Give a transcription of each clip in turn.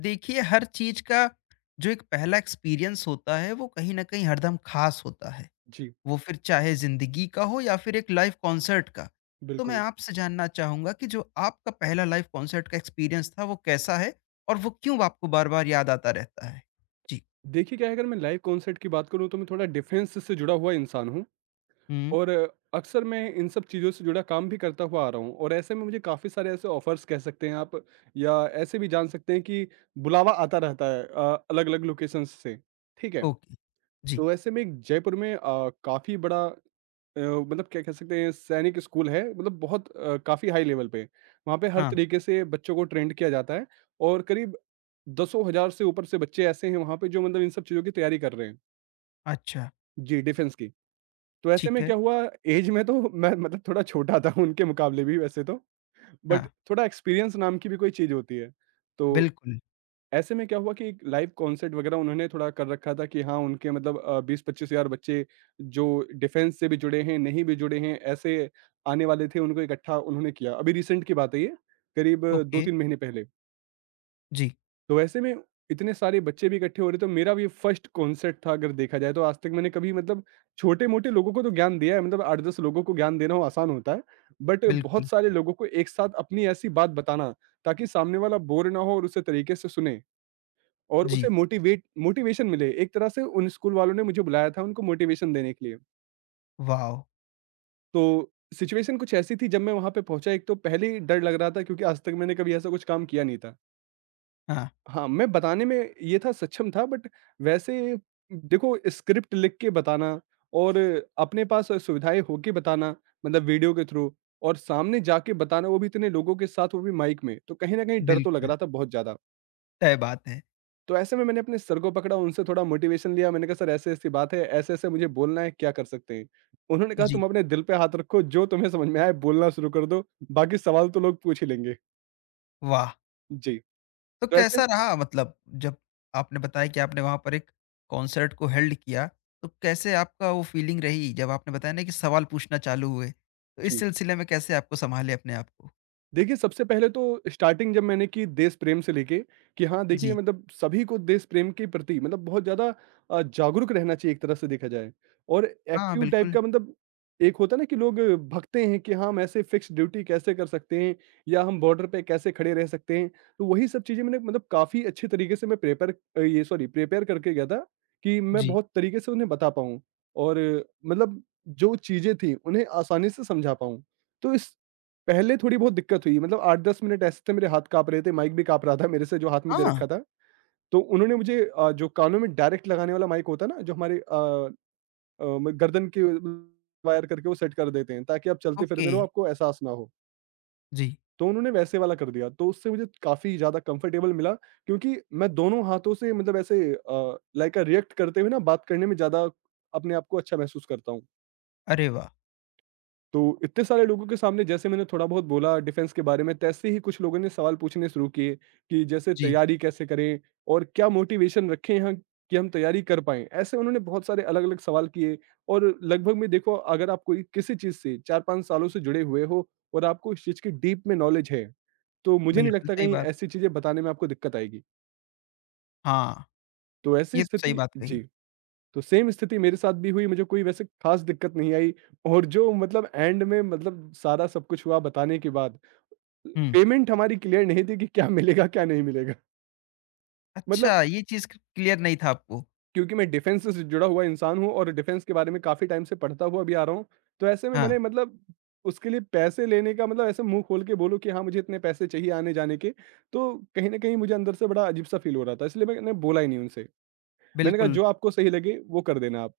देखिए हर चीज का जो एक पहला एक्सपीरियंस होता है वो कहीं ना कहीं हरदम खास होता है। जी, वो फिर चाहे जिंदगी का हो या फिर एक लाइव कॉन्सर्ट का। तो मैं बिल्कुल। आपसे जानना चाहूंगा कि जो आपका पहला लाइव कॉन्सर्ट का एक्सपीरियंस था वो कैसा है और वो क्यों आपको बार बार याद आता रहता है। जी। देखिए क्या है, अगर मैं लाइव कॉन्सर्ट की बात करूँ तो मैं थोड़ा डिफेंस से जुड़ा हुआ इंसान हूँ, हम्म। और अक्सर मैं इन सब चीज़ों से जुड़ा काम भी करता हुआ आ रहा हूँ। और ऐसे में मुझे काफ़ी सारे ऐसे ऑफ़र्स कह सकते हैं आप, या ऐसे भी जान सकते हैं कि बुलावा आता रहता है अलग-अलग लोकेशंस से, ठीक है? ओके। जी। तो ऐसे में, एक जयपुर में काफ़ी बड़ा, मतलब क्या कह सकते हैं, सैनिक स्कूल है, मतलब बहुत काफ़ी हाई लेवल पे। वहाँ पे हर हाँ। तरीके से बच्चों को ट्रेंड किया जाता है, और करीब दसों हज़ार से ऊपर से बच्चे ऐसे हैं वहाँ पे, जो मतलब इन सब चीज़ों की तैयारी कर रहे हैं। अच्छा। जी, डिफेंस की। तो ऐसे ठीक में है। क्या हुआ, ऐज में तो मैं मतलब थोड़ा छोटा था उनके मुकाबले भी, वैसे तो। बट हाँ। थोड़ा एक्सपीरियंस नाम की भी कोई चीज़ होती है। तो बिल्कुल। ऐसे में क्या हुआ कि एक लाइव कॉन्सर्ट वगैरह उन्होंने थोड़ा कर रखा था, कि हाँ, उनके मतलब 20-25 हज़ार बच्चे जो डिफेंस से भी जुड़े हैं, नहीं भी जुड़े हैं, ऐसे आने वाले थे, उनको इकट्ठा उन्होंने किया। अभी रिसेंट की बात है ये, करीब ओके। 2-3 महीने पहले। जी। तो ऐसे में इतने सारे बच्चे भी इकट्ठे हो रहे, तो मेरा भी फर्स्ट कॉन्सर्ट था अगर देखा जाए तो। आज तक मैंने कभी मतलब छोटे-मोटे लोगों को तो ज्ञान दिया है, मतलब 8-10 लोगों को ज्ञान देना वो आसान होता है। बट बहुत बिल्कुल। सारे लोगों को एक साथ अपनी ऐसी बात बताना, ताकि सामने वाला बोर ना हो और उसे तरीके से सुने, और जी। उसे मोटिवेट मोटिवेशन मिले। एक तरह से उन स्कूल वालों ने मुझे बुलाया था उनको मोटिवेशन देने के लिए। वाह। तो सिचुएशन कुछ ऐसी थी, जब मैं वहाँ पे पहुँचा, एक तो पहले ही डर लग रहा था, क्योंकि आज तक मैंने कभी ऐसा कुछ काम किया नहीं था। हाँ। हाँ, मैं बताने में ये था सक्षम था, बट वैसे देखो, स्क्रिप्ट लिख के बताना और अपने पास सुविधाएँ हो के बताना, मतलब वीडियो के थ्रू, और सामने जाके बताना वो भी इतने लोगों के साथ, वो भी माइक में, तो कहीं न कहीं डर तो लग बिल्कुल। रहा था बहुत ज़्यादा। तय बात है। तो ऐसे में मैंने अपने सर को पकड़ा, उनसे थोड़ा मोटिवेशन लिया, मैंने कहा सर ऐसी-ऐसी बात है, ऐसे-ऐसे मुझे बोलना है, क्या कर सकते हैं? उन्होंने कहा, जी। तुम अपने दिल पे हाथ रखो, जो तुम्हें समझ में आए बोलना शुरू कर दो, बाकी सवाल तो लोग पूछ ही लेंगे। वाह। जी, तो तो ऐसे, कैसा रहा मतलब जब आपने बताया कि आपने वहाँ पर एक कॉन्सर्ट को होल्ड किया, तो कैसे आपका वो फीलिंग रही जब आपने बताया ना कि सवाल पूछना चालू हुए? तो इस जी। सिलसिले में कैसे आपको सँभाले अपने आप को? देखिए, सबसे पहले तो स्टार्टिंग जब मैंने की देश प्रेम से लेके, कि हाँ, देखिए जी। मतलब सभी को देश प्रेम के प्रति, मतलब बहुत ज़्यादा जागरूक रहना चाहिए, एक तरह से देखा जाए, और हाँ, एक्टिव टाइप बिल्कुल। का। मतलब एक होता है ना कि लोग भगते हैं कि हाँ, हम ऐसे फिक्स ड्यूटी कैसे कर सकते हैं, या हम बॉर्डर पे कैसे खड़े रह सकते हैं। तो वही सब चीज़ें मैंने मतलब काफ़ी अच्छे तरीके से, मैं प्रेपर अ, ये सॉरी प्रिपेयर करके गया था, कि मैं जी। बहुत तरीके से उन्हें बता पाऊँ, और मतलब जो चीज़ें थी, उन्हें आसानी से समझा पाऊँ। तो इस पहले थोड़ी बहुत दिक्कत हुई, मतलब 8-10 मिनट ऐसे थे मेरे हाथ काँप रहे थे, माइक भी काँप रहा था मेरे से जो हाथ में दे हाँ, रखा था। तो उन्होंने मुझे जो कानों में डायरेक्ट लगाने वाला माइक होता है ना, जो हमारे अ अ, म गर्दन के वायर करके वो सेट कर देते हैं, ताकि आप ओके। चलते-फिरते रहो, आपको एहसास ना हो। जी। तो उन्होंने वैसे वाला कर दिया, तो उससे मुझे काफ़ी ज़्यादा कंफर्टेबल मिला, क्योंकि मैं दोनों हाथों से, मतलब ऐसे लाइक अ, रिएक्ट करते हुए ना बात करने में ज़्यादा अपने आप को अच्छा महसूस करता हूँ। अरे वाह! तो इतने सारे लोगों के सामने जैसे मैंने थोड़ा बहुत बोला डिफेंस के बारे में, तैसे ही कुछ लोगों ने सवाल पूछने शुरू किए, कि जैसे जी, तैयारी कैसे करें, और क्या मोटिवेशन रखें यहाँ कि हम तैयारी कर पाएँ? ऐसे उन्होंने बहुत सारे अलग-अलग सवाल किए, और लगभग में देखो, अगर आप कोई किसी चीज़ से 4-5 सालों से जुड़े हुए हो, और आपको इस चीज़ की डीप में नॉलेज है, तो मुझे नहीं बिल्कुल लगता सही कहीं बात। ऐसी चीज़ें बताने में आपको दिक्कत आएगी। हाँ, तो ऐसी ये तो सही स्थिति, बात कही। जी। तो सेम स्थिति मेरे साथ भी हुई, मुझे कोई वैसे खास दिक्कत नहीं आई, और जो मतलब एंड में, मतलब सारा सब कुछ हुआ बताने के बाद, हुँ। पेमेंट हमारी क्लियर नहीं थी कि क्या मिलेगा, क्या नहीं मिलेगा। मतलब अच्छा, ये चीज़ क क्लियर नहीं था आपको। क्योंकि मैं डिफेंस से जुड़ा हुआ इंसान हूँ, और डिफेंस के बारे में काफ़ी टाइम से पढ़ता हुआ भी आ रहा हूँ। तो ऐसे में हाँ, मैंने मतलब उसके लिए पैसे लेने का मतलब, ऐसे मुँह खोल के बोलो कि हाँ, मुझे इतने पैसे चाहिए आने-जाने के, तो कहीं न कहीं मुझे अंदर से बड़ा अजीब-सा फ़ील हो रहा था, इसलिए मैंने बोला ही नहीं उनसे। मैंने कहा, बिल्कुल। "जो आपको सही लगे, वो कर देना आप।"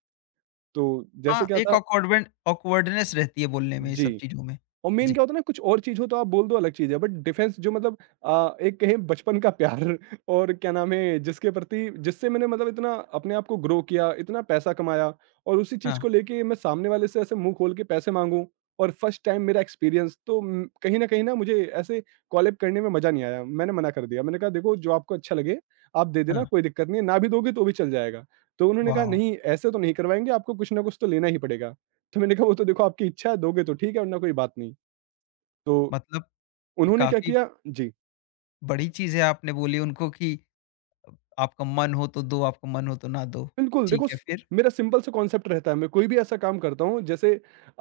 तो जैसे हाँ, क्या एक था, ऑकवर्डमेंट ऑकवर्डनेस रहती है बोलने में ये सब जी। चीज़ों में। और मेन जी। क्या होता है ना, कुछ और चीज़ हो तो आप बोल दो, अलग चीज़ है, बट डिफेंस जो मतलब एक कहें बचपन का प्यार, और क्या नाम है, जिसके प्रति, जिससे मैंने मतलब इतना अपने आप को ग्रो किया, इतना पैसा कमाया, और उसी चीज़ हाँ, को लेके मैं सामने वाले से ऐसे मुंह खोल के पैसे मांगूं। और फर्स्ट टाइम मेरा एक्सपीरियंस तो कहीं ना मुझे ऐसे कॉलेब करने में मजा नहीं आया। मैंने मना कर दिया, मैंने कहा देखो, जो आपको अच्छा लगे आप दे देना, हाँ। कोई दिक्कत नहीं है, ना भी दोगे तो भी चल जाएगा। तो उन्होंने कहा, वॉव! नहीं ऐसे तो नहीं करवाएंगे, आपको कुछ ना कुछ तो लेना ही पड़ेगा। तो मैंने कहा, वो तो देखो आपकी इच्छा है, दोगे तो ठीक है, वरना कोई बात नहीं। तो मतलब उन्होंने क्या काफ़ी किया, जी। बड़ी चीज़ है आपने बोली उनको कि अ, आपका मन हो तो दो, आपका मन हो तो ना दो। बिल्कुल, ठीक देखो, है स फिर? मेरा सिंपल सा कॉन्सेप्ट रहता है। मैं कोई भी ऐसा काम करता हूँ, जैसे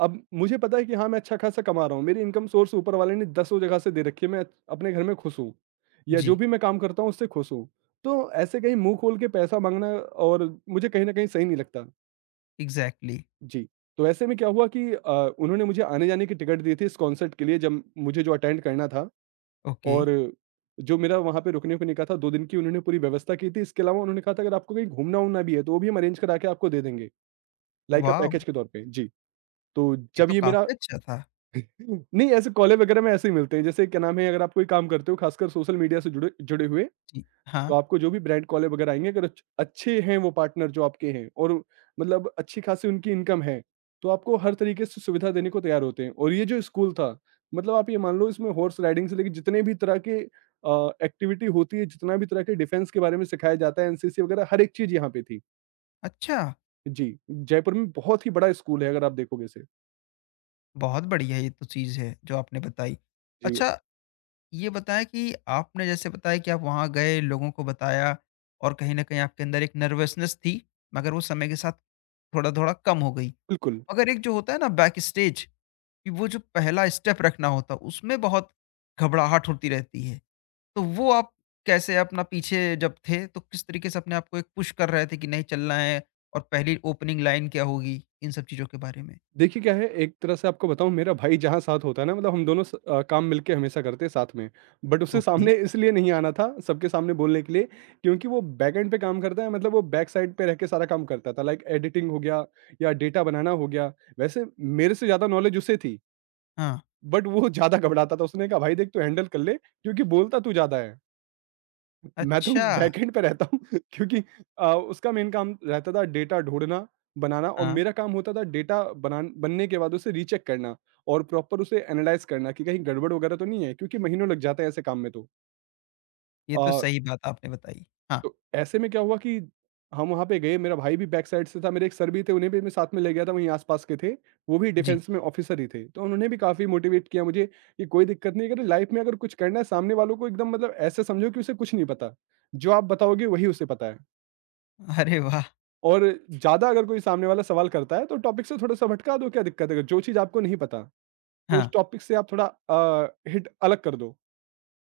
अब मुझे पता है कि हाँ, मैं अच्छा-खासा कमा रहा हूँ, मेरी इनकम सोर्स ऊपर वाले ने दसों जगह से दे रखी है, मैं अपने घर में खुश हूँ, या जो जी, भी मैं काम करता हूँ उससे खुश हूँ। तो ऐसे कहीं मुँह खोल के पैसा माँगना और मुझे कहीं न कहीं सही नहीं लगता। एग्ज़ैक्टली। जी, तो ऐसे में क्या हुआ कि उन्होंने मुझे आने-जाने की टिकट दी थी इस कॉन्सर्ट के लिए, जब मुझे जो अटेंड करना था। ओके, और जो मेरा वहाँ पे रुकने-उकने का था 2 दिन की, उन्होंने पूरी व्यवस्था की थी। इसके अलावा उन्होंने कहा था, अगर आपको कहीं घूमना-वूमना भी है तो वो भी हम अरेंज करा के आपको दे देंगे, लाइक अ वॉव! पैकेज के तौर पे। जी, तो ये जब तो ये मेरा काफ़ी अच्छा था। नहीं, ऐसे कॉलेज वगैरह में ऐसे ही मिलते हैं। जैसे क्या नाम है, अगर आप कोई काम करते हो, खासकर सोशल मीडिया से जुड़े जुड़े हुए, जी, तो हाँ, आपको जो भी ब्रांड कॉलर वगैरह आएँगे, अगर अच्छे हैं वो पार्टनर जो आपके हैं, और मतलब अच्छी खासी उनकी इनकम है, तो आपको हर तरीके से सुविधा देने को तैयार होते हैं। और ये जो स्कूल था, मतलब आप ये मान लो, इसमें हॉर्स राइडिंग से लेके जितने भी तरह के एक्टिविटी होती है, जितना भी तरह के डिफेंस के बारे में सिखाया जाता है, एनसीसी वगैरह, हर एक चीज़ यहाँ पे थी। अच्छा, जी, जयपुर में बहुत ही बड़ा स्कूल है अगर आप देखोगे इसे। बहुत बढ़िया ये तो चीज़ है जो आपने बताई। जी, अच्छा, ये बताएँ कि आपने जैसे बताया कि आप वहाँ गए, लोगों को बताया और कहीं न कहीं आपके अंदर एक नर्वसनेस थी, मगर वो समय के साथ थोड़ा-थोड़ा कम हो गई। बिल्कुल। मगर एक जो होता है ना बैक स्टेज कि वो जो पहला स्टेप रखना होता है, उसमें बहुत घबराहट होती रहती है। तो वो आप कैसे अपना पीछे जब थे, तो किस तरीके से अपने आप को एक पुश कर रहे थे कि नहीं चलना है और पहली ओपनिंग लाइन क्या होगी? इन सब चीज़ों के बारे में? देखिए क्या है, एक तरह से आपको बताऊँ, मेरा भाई जहाँ साथ होता है ना, मतलब हम दोनों काम मिलके हमेशा करते हैं साथ में। बट उसे ओके, सामने इसलिए नहीं आना था सबके सामने बोलने के लिए, क्योंकि वो बैकएंड पे काम करता है, मतलब वो बैक साइड पे रह के सारा काम करता था, लाइक एडिटिंग हो गया या डेटा बनाना हो गया। वैसे मेरे से ज़्यादा नॉलेज उसे थी, हाँ। बट वो ज़्यादा घबराता था। उसने कहा भाई देख, तू हैंडल कर ले, क्योंकि बोलता तू ज़्यादा है। मैं तो अच्छा! बैकएंड पे रहता हूँ। क्योंकि उसका मेन काम रहता था डेटा ढूँढना, बनाना, और हाँ, मेरा काम होता था डेटा बनान बनने के बाद उसे रीचेक करना, और प्रॉपर उसे एनालाइज़ करना, कि कहीं गड़बड़ वगैरह तो नहीं है, क्योंकि महीनों लग जाते हैं ऐसे काम में तो। ये तो अ, सही बात आपने बताई। हाँ, तो ऐसे में क्या हुआ कि हम वहाँ पे गए, मेरा भाई भी बैक साइड से था, मेरे एक सर भी थे, उन्हें भी मैं साथ में ले गया था, वहीं आस-पास के थे, वो भी जी। डिफेंस में ऑफिसर ही थे। तो उन्होंने भी काफ़ी मोटिवेट किया मुझे, कि कोई दिक्कत नहीं है, अगर लाइफ में अगर कुछ करना है, सामने वालों को एकदम मतलब ऐसे समझो कि उसे कुछ नहीं पता, जो आप बताओगे वही उसे पता है। अरे वाह! और ज़्यादा अगर कोई सामने वाला सवाल करता है तो टॉपिक से थोड़ा-सा भटका दो, क्या दिक्कत है? अगर जो चीज़ आपको नहीं पता, तो उस हाँ, टॉपिक से आप थोड़ा हिट अलग कर दो,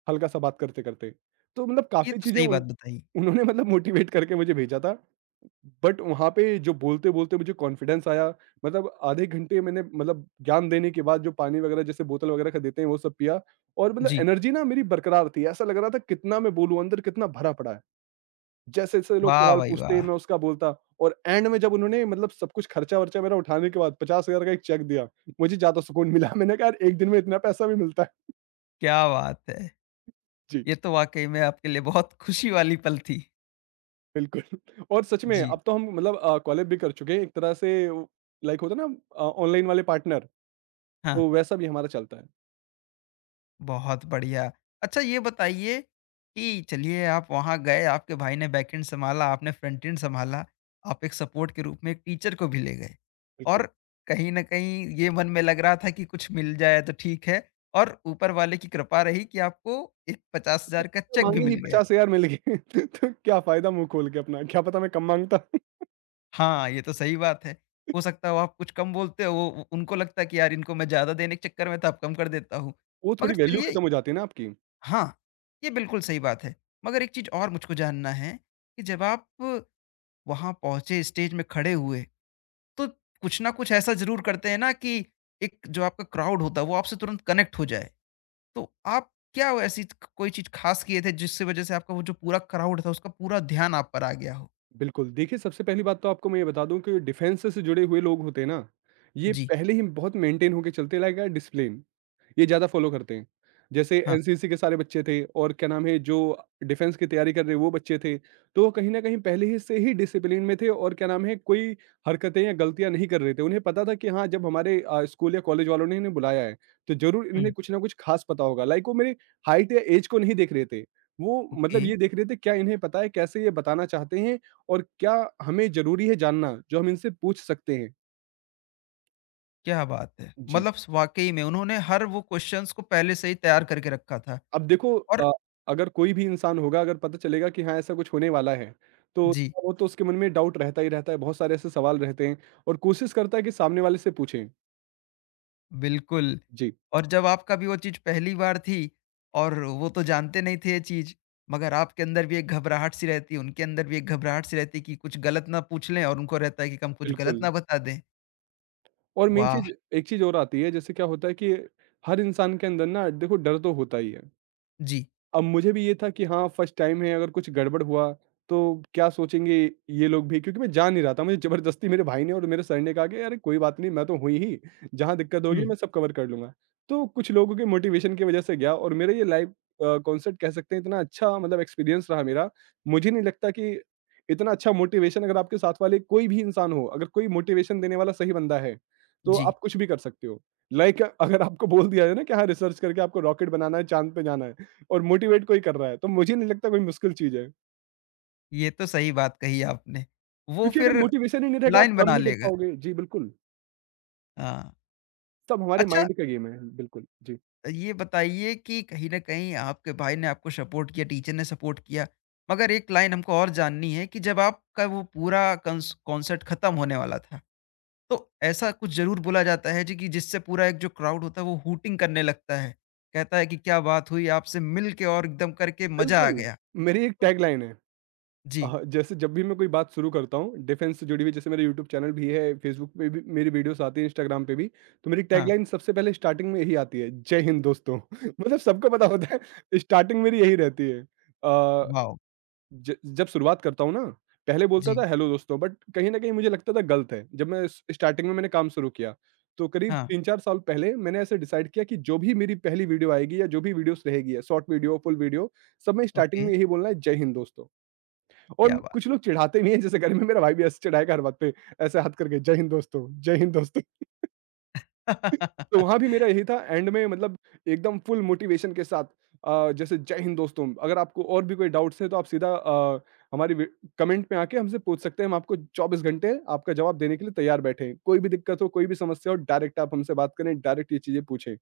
हल्का-सा बात करते-करते। तो मतलब ये काफ़ी तो चीज़ें सही बात उन बताई। उन्होंने मतलब मोटिवेट करके मुझे भेजा था। बट वहाँ पे जो बोलते-बोलते मुझे कॉन्फिडेंस आया, मतलब आधे घंटे मैंने मतलब ज्ञान देने के बाद जो पानी वगैरह जैसे बोतल वगैरह का देते हैं वो सब पिया और मतलब जी। एनर्जी ना मेरी बरकरार थी। ऐसा लग रहा था, कितना मैं बोलूँ, अंदर कितना भरा पड़ा है। जैसे-जैसे लोग वाह सवाल भाई पूछते, वाह! मैं उसका बोलता। और एंड में जब उन्होंने मतलब सब कुछ खर्चा-वर्चा मेरा उठाने के बाद 50,000 का एक चेक दिया, मुझे ज़्यादा सुकून मिला। मैंने कहा, यार एक दिन में इतना पैसा भी मिलता है। क्या बात है! जी, ये तो वाक़ई में आपके लिए बहुत खुशी वाली पल थी। बिल्कुल। और सच में जी, अब तो हम मतलब कोलैब भी कर चुके हैं एक तरह से। वो लाइक होता है ना ऑनलाइन वाले पार्टनर, हाँ। तो वैसा भी हमारा चलता है। बहुत बढ़िया। अच्छा ये बताइए कि चलिए आप वहाँ गए, आपके भाई ने बैकएंड सँभाला, आपने फ्रंट-एंड सँभाला, आप एक सपोर्ट के रूप में एक टीचर को भी ले गए। बिल्कुल, और कहीं न कहीं ये मन में लग रहा था कि कुछ मिल जाए तो ठीक है और ऊपर वाले की कृपा रही कि आपको एक 50,000 का चेक भी माँगे ही मिल गया। 50,000 मिल गए। तो क्या फ़ायदा मुँह खोल के अपना, क्या पता मैं कम माँगता। हाँ, ये तो सही बात है। हो सकता है वो आप कुछ कम बोलते हो, उनको लगता है कि यार इनको मैं ज़्यादा देने के चक्कर में था अब कम कर देता हूँ। वो मगर थोड़ी वैल्यू चलिए, खत्म हो जाती है ना आपकी। हाँ, ये बिल्कुल सही बात है। मगर एक चीज़ और मुझको जानना है कि जब आप वहाँ पहुँचे, स्टेज में खड़े हुए, तो कुछ ना कुछ ऐसा ज़रूर करते हैं ना कि एक जो आपका क्राउड होता है, वो आपसे तुरंत कनेक्ट हो जाए। तो आप क्या वो ऐसी क कोई चीज़ ख़ास किए थे जिसकी वज़ह से आपका वो जो पूरा क्राउड था, उसका पूरा ध्यान आप पर आ गया हो? बिल्कुल, देखिए, सबसे पहली बात तो आपको मैं ये बता दूँ कि डिफेंस से जुड़े हुए लोग होते हैं ना, ये जी, पहले ही बहुत मेंटेन होके चलते, लाइक अ डिसिप्लिन। ये ज़्यादा फ़ॉलो करते हैं। जैसे हाँ। एनसीसी के सारे बच्चे थे, और क्या नाम है, जो डिफेंस की तैयारी कर रहे वो बच्चे थे। तो वो कहीं न कहीं पहले ही से ही डिसिप्लिन में थे, और क्या नाम है, कोई हरकतें या गलतियाँ नहीं कर रहे थे। उन्हें पता था कि हाँ, जब हमारे स्कूल या कॉलेज वालों ने इन्हें बुलाया है, तो ज़रूर हुँ, इन्हें कुछ ना कुछ ख़ास पता होगा। लाइक वो मेरी हाइट या ऐज को नहीं देख रहे थे। वो ओके, मतलब ये देख रहे थे, क्या इन्हें पता है, कैसे ये बताना चाहते हैं और क्या हमें ज़रूरी है जानना जो हम इनसे पूछ सकते हैं? क्या बात है! जी। मतलब स वाक़ई में उन्होंने हर वो क्वेश्चन्स को पहले से ही तैयार करके रखा था अब देखो, और अगर कोई भी इंसान होगा, अगर पता चलेगा कि हाँ, ऐसा कुछ होने वाला है, तो जी। वो तो उसके मन में डाउट रहता ही रहता है, बहुत सारे ऐसे सवाल रहते हैं और कोशिश करता है कि सामने वाले से पूछें। बिल्कुल। जी, और जब आप भी वो चीज़ पहली बार थी और वो तो जानते नहीं थे ये चीज़, मगर आपके अंदर भी एक घबराहट सी रहती है, उनके अंदर भी एक घबराहट सी रहती है कि कुछ गलत ना पूछ लें और उनको रहता है कि हम कुछ गलत बिल्कुल। ना बता दें। और मेन वाह! चीज़, एक चीज़ और आती है, जैसे क्या होता है कि हर इंसान के अंदर ना, देखो, डर तो होता ही है। जी। अब मुझे भी ये था कि हाँ, फर्स्ट टाइम है, अगर कुछ गड़बड़ हुआ, तो क्या सोचेंगे ये लोग भी, क्योंकि मैं जा नहीं रहा था, मुझे ज़बरदस्ती मेरे भाई ने और मेरे सर ने कहा कि अरे कोई बात नहीं, मैं तो हूँ ही, जहाँ दिक्कत हुँ, होगी मैं सब कवर कर लूँगा। तो कुछ लोगों के मोटिवेशन की वज़ह से गया और मेरा ये लाइव कॉन्सर्ट कह सकते हैं, इतना अच्छा मतलब एक्सपीरियंस रहा मेरा, मुझे नहीं लगता कि इतना अच्छा मोटिवेशन, अगर आपके साथ वाले कोई भी इंसान हो, अगर कोई मोटिवेशन देने वाला सही बंदा है, तो जी। आप कुछ भी कर सकते हो। लाइक अगर आपको बोल दिया जाए ना कि हाँ, रिसर्च करके आपको रॉकेट बनाना है, चाँद पे जाना है, और मोटिवेट कोई कर रहा है, तो मुझे नहीं लगता कोई मुश्किल चीज़ है। ये तो सही बात कही आपने। वो क्योंकि अगर फिर मोटिवेशन ही नहीं रहेगा, आप लाइन काम ही बना नहीं कर लेगा। पाओगे। जी, बिल्कुल। हाँ। सब हमारे अच्छा माइंड का गेम है। बिल्कुल, जी। ये बताइए कि कहीं न कहीं आपके भाई ने आपको सपोर्ट किया, टीचर ने सपोर्ट किया, मगर एक लाइन हमको और जाननी है कि जब आपका वो पूरा कंस कॉन्सर्ट खत्म होने वाला था तो ऐसा कुछ ज़रूर बोला जाता है जी कि जिससे पूरा एक जो क्राउड होता है वो हूटिंग करने लगता है। कहता है कि क्या बात हुई आपसे मिल के और एकदम करके मज़ा आ बिल्कुल, गया। मेरी एक तो टैगलाइन है। जी, जैसे जब भी मैं कोई बात शुरू करता हूँ, डिफेंस से जुड़ी हुई, जैसे मेरा यूट्यूब चैनल भी है, फेसबुक पे भी मेरी वीडियोस आती हैं, इंस्टाग्राम पे भी, तो मेरी हाँ, टैगलाइन सबसे पहले स्टार्टिंग में यही आती है, जय हिंद दोस्तों। मतलब सबको पता होता है स्टार्टिंग मेरी यही रहती है। अ वाओ! ज जब शुरुआत करता हूँ ना, पहले बोलता जी, था हेलो दोस्तों, बट कहीं न कहीं मुझे लगता था गलत है। जब मैं स स्टार्टिंग में मैंने काम शुरू किया, तो करीब हाँ, 3-4 साल पहले मैंने ऐसे डिसाइड किया कि जो भी मेरी पहली वीडियो आएगी या जो भी वीडियोज़ रहेगी, या शॉर्ट वीडियो, फुल वीडियो, सब में ओके, स्टार्टिंग में यही बोलना है, जय हिंद दोस्तों। क्या और बात! कुछ लोग चिढ़ाते भी हैं, जैसे घर में मेरा भाई भी ऐसे चिढ़ाएगा हर बात पे, ऐसे हाथ करके, जय हिंद दोस्तों, जय हिंद दोस्तों। तो वहाँ भी मेरा यही था, एंड में मतलब एकदम फुल मोटिवेशन के साथ जैसे जय हिंद दोस्तों, अगर आपको और भी कोई डाउट्स है, तो आप सीधा हमारी कमेंट में आके हमसे पूछ सकते हैं, हम आपको 24 घंटे आपका जवाब देने के लिए तैयार बैठे हैं, कोई भी दिक्कत हो, कोई भी समस्या हो, डायरेक्ट आप हमसे बात करें, डायरेक्ट ये चीजें पूछें।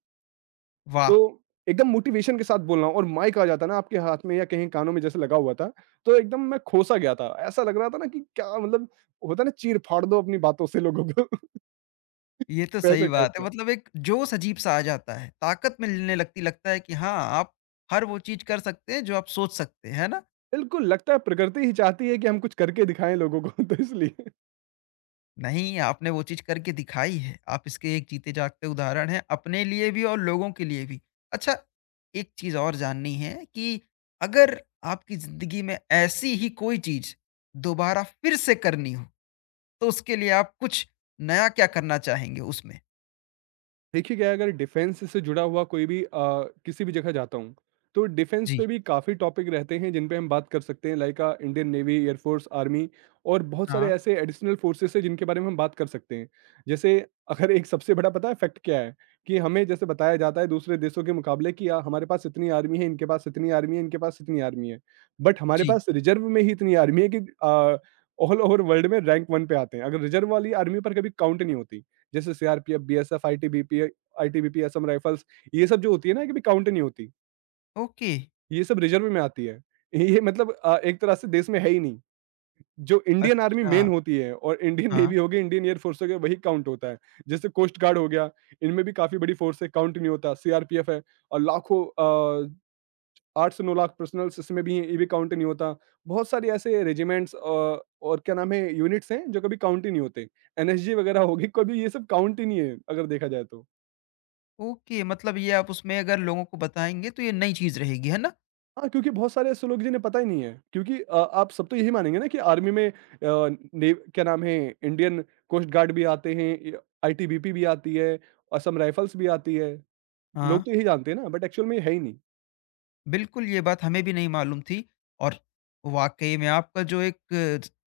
तो वाह! एकदम मोटिवेशन के साथ बोलना, और माइक आ जाता ना आपके हाथ में या कहीं कानों में जैसे लगा हुआ था, तो एकदम मैं खोसा गया था, ऐसा लग रहा था ना कि क्या मतलब, होता ना, चीर फाड़ दो अपनी बातों से लोगों को। ये तो सही वैसे टाइप बात है का। मतलब एक जोश अजीब-सा आ जाता है, ताकत मिलने लगती लगता है कि हाँ, आप हर वो चीज़ कर सकते हैं जो आप सोच सकते हैं, है ना? बिल्कुल, लगता है प्रकृति ही चाहती है कि हम कुछ करके दिखाएँ लोगों को। तो इसलिए। नहीं, आपने वो चीज़ करके दिखाई है। आप इसके एक जीते-जागते उदाहरण हैं, अपने लिए भी और लोगों के लिए भी। अच्छा, एक चीज़ और जाननी है कि अगर आपकी ज़िंदगी में ऐसी ही कोई चीज़ दोबारा फिर से करनी हो, तो उसके लिए आप कुछ नया क्या करना चाहेंगे उसमें? देखिए क्या है, अगर डिफेंस से जुड़ा हुआ कोई भी किसी भी जगह जाता हूँ, तो डिफेंस जी। पे भी काफ़ी टॉपिक रहते हैं जिन पे हम बात कर सकते हैं, like Indian navy, air force, army, और बहुत सारे हाँ, ऐसे एडिशनल फोर्सेस हैं जिनके बारे में हम बात कर सकते हैं। जैसे, अगर एक सबसे बड़ा पता है फैक्ट क्या है, कि हमें जैसे बताया जाता है दूसरे देशों के मुकाबले कि हमारे पास इतनी आर्मी है, इनके पास इतनी आर्मी है, इनके पास इतनी आर्मी है, बट हमारे जी। पास रिजर्व में ही इतनी आर्मी है कि ऑल ओवर वर्ल्ड में रैंक वन पे आते हैं, अगर रिजर्व वाली आर्मी पर कभी काउंट नहीं होती, जैसे CRPF, BSF, ITBP, Assam rifles, ये सब जो होती है ना, कि भी काउंट नहीं होती। ओके, ये सब रिजर्व में आती है। ये मतलब एक तरह से देश में है ही नहीं। जो इंडियन आर्मी अच्छा, मेन होती है और इंडियन हाँ। नेवी हो गई, इंडियन एयर फोर्स हो गया, वही काउंट होता है। जैसे कोस्ट गार्ड हो गया, इनमें भी काफ़ी बड़ी फोर्स है, काउंट नहीं होता। सीआरपीएफ है और लाखों, अ, 8 से 9 लाख पर्सनल्स इसमें भी हैं, ये भी काउंट नहीं होता। बहुत सारे ऐसे रेजिमेंट्स, और क्या नाम है, यूनिट्स हैं जो कभी काउंट ही नहीं होते। एनएसजी वगैरह होगी, कभी ये सब काउंट ही नहीं है अगर देखा जाए तो। ओके, मतलब ये आप उसमें अगर लोगों को बताएँगे तो ये नई चीज़ रहेगी, है ना? हाँ, क्योंकि बहुत सारे ऐसे लोग जिन्हें पता ही नहीं है, क्योंकि आप सब तो यही मानेंगे ना कि आर्मी में नेव क्या नाम है, इंडियन कोस्ट गार्ड भी आते हैं, य आईटीबीपी भी आती है, असम राइफल्स भी आती है। लोग हाँ। तो यही जानते हैं ना, बट एक्चुअल में ये है ही नहीं। बिल्कुल, ये बात हमें भी नहीं मालूम थी और वाक़ई में आपका जो एक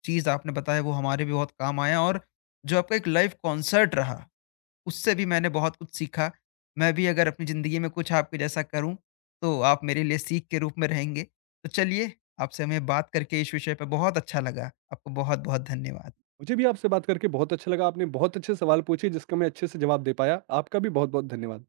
चीज़ आपने बताया वो हमारे भी बहुत काम आया और जो आपका एक लाइव कॉन्सर्ट रहा, उससे भी मैंने बहुत कुछ सीखा। मैं भी अगर अपनी ज़िंदगी में कुछ आपके जैसा करूँ, तो आप मेरे लिए सीख के रूप में रहेंगे। तो चलिए, आपसे हमें बात करके इस विषय पे बहुत अच्छा लगा। आपको बहुत-बहुत धन्यवाद। मुझे भी आपसे बात करके बहुत अच्छा लगा, आपने बहुत अच्छे सवाल पूछे जिसका मैं अच्छे से जवाब दे पाया। आपका भी बहुत-बहुत धन्यवाद।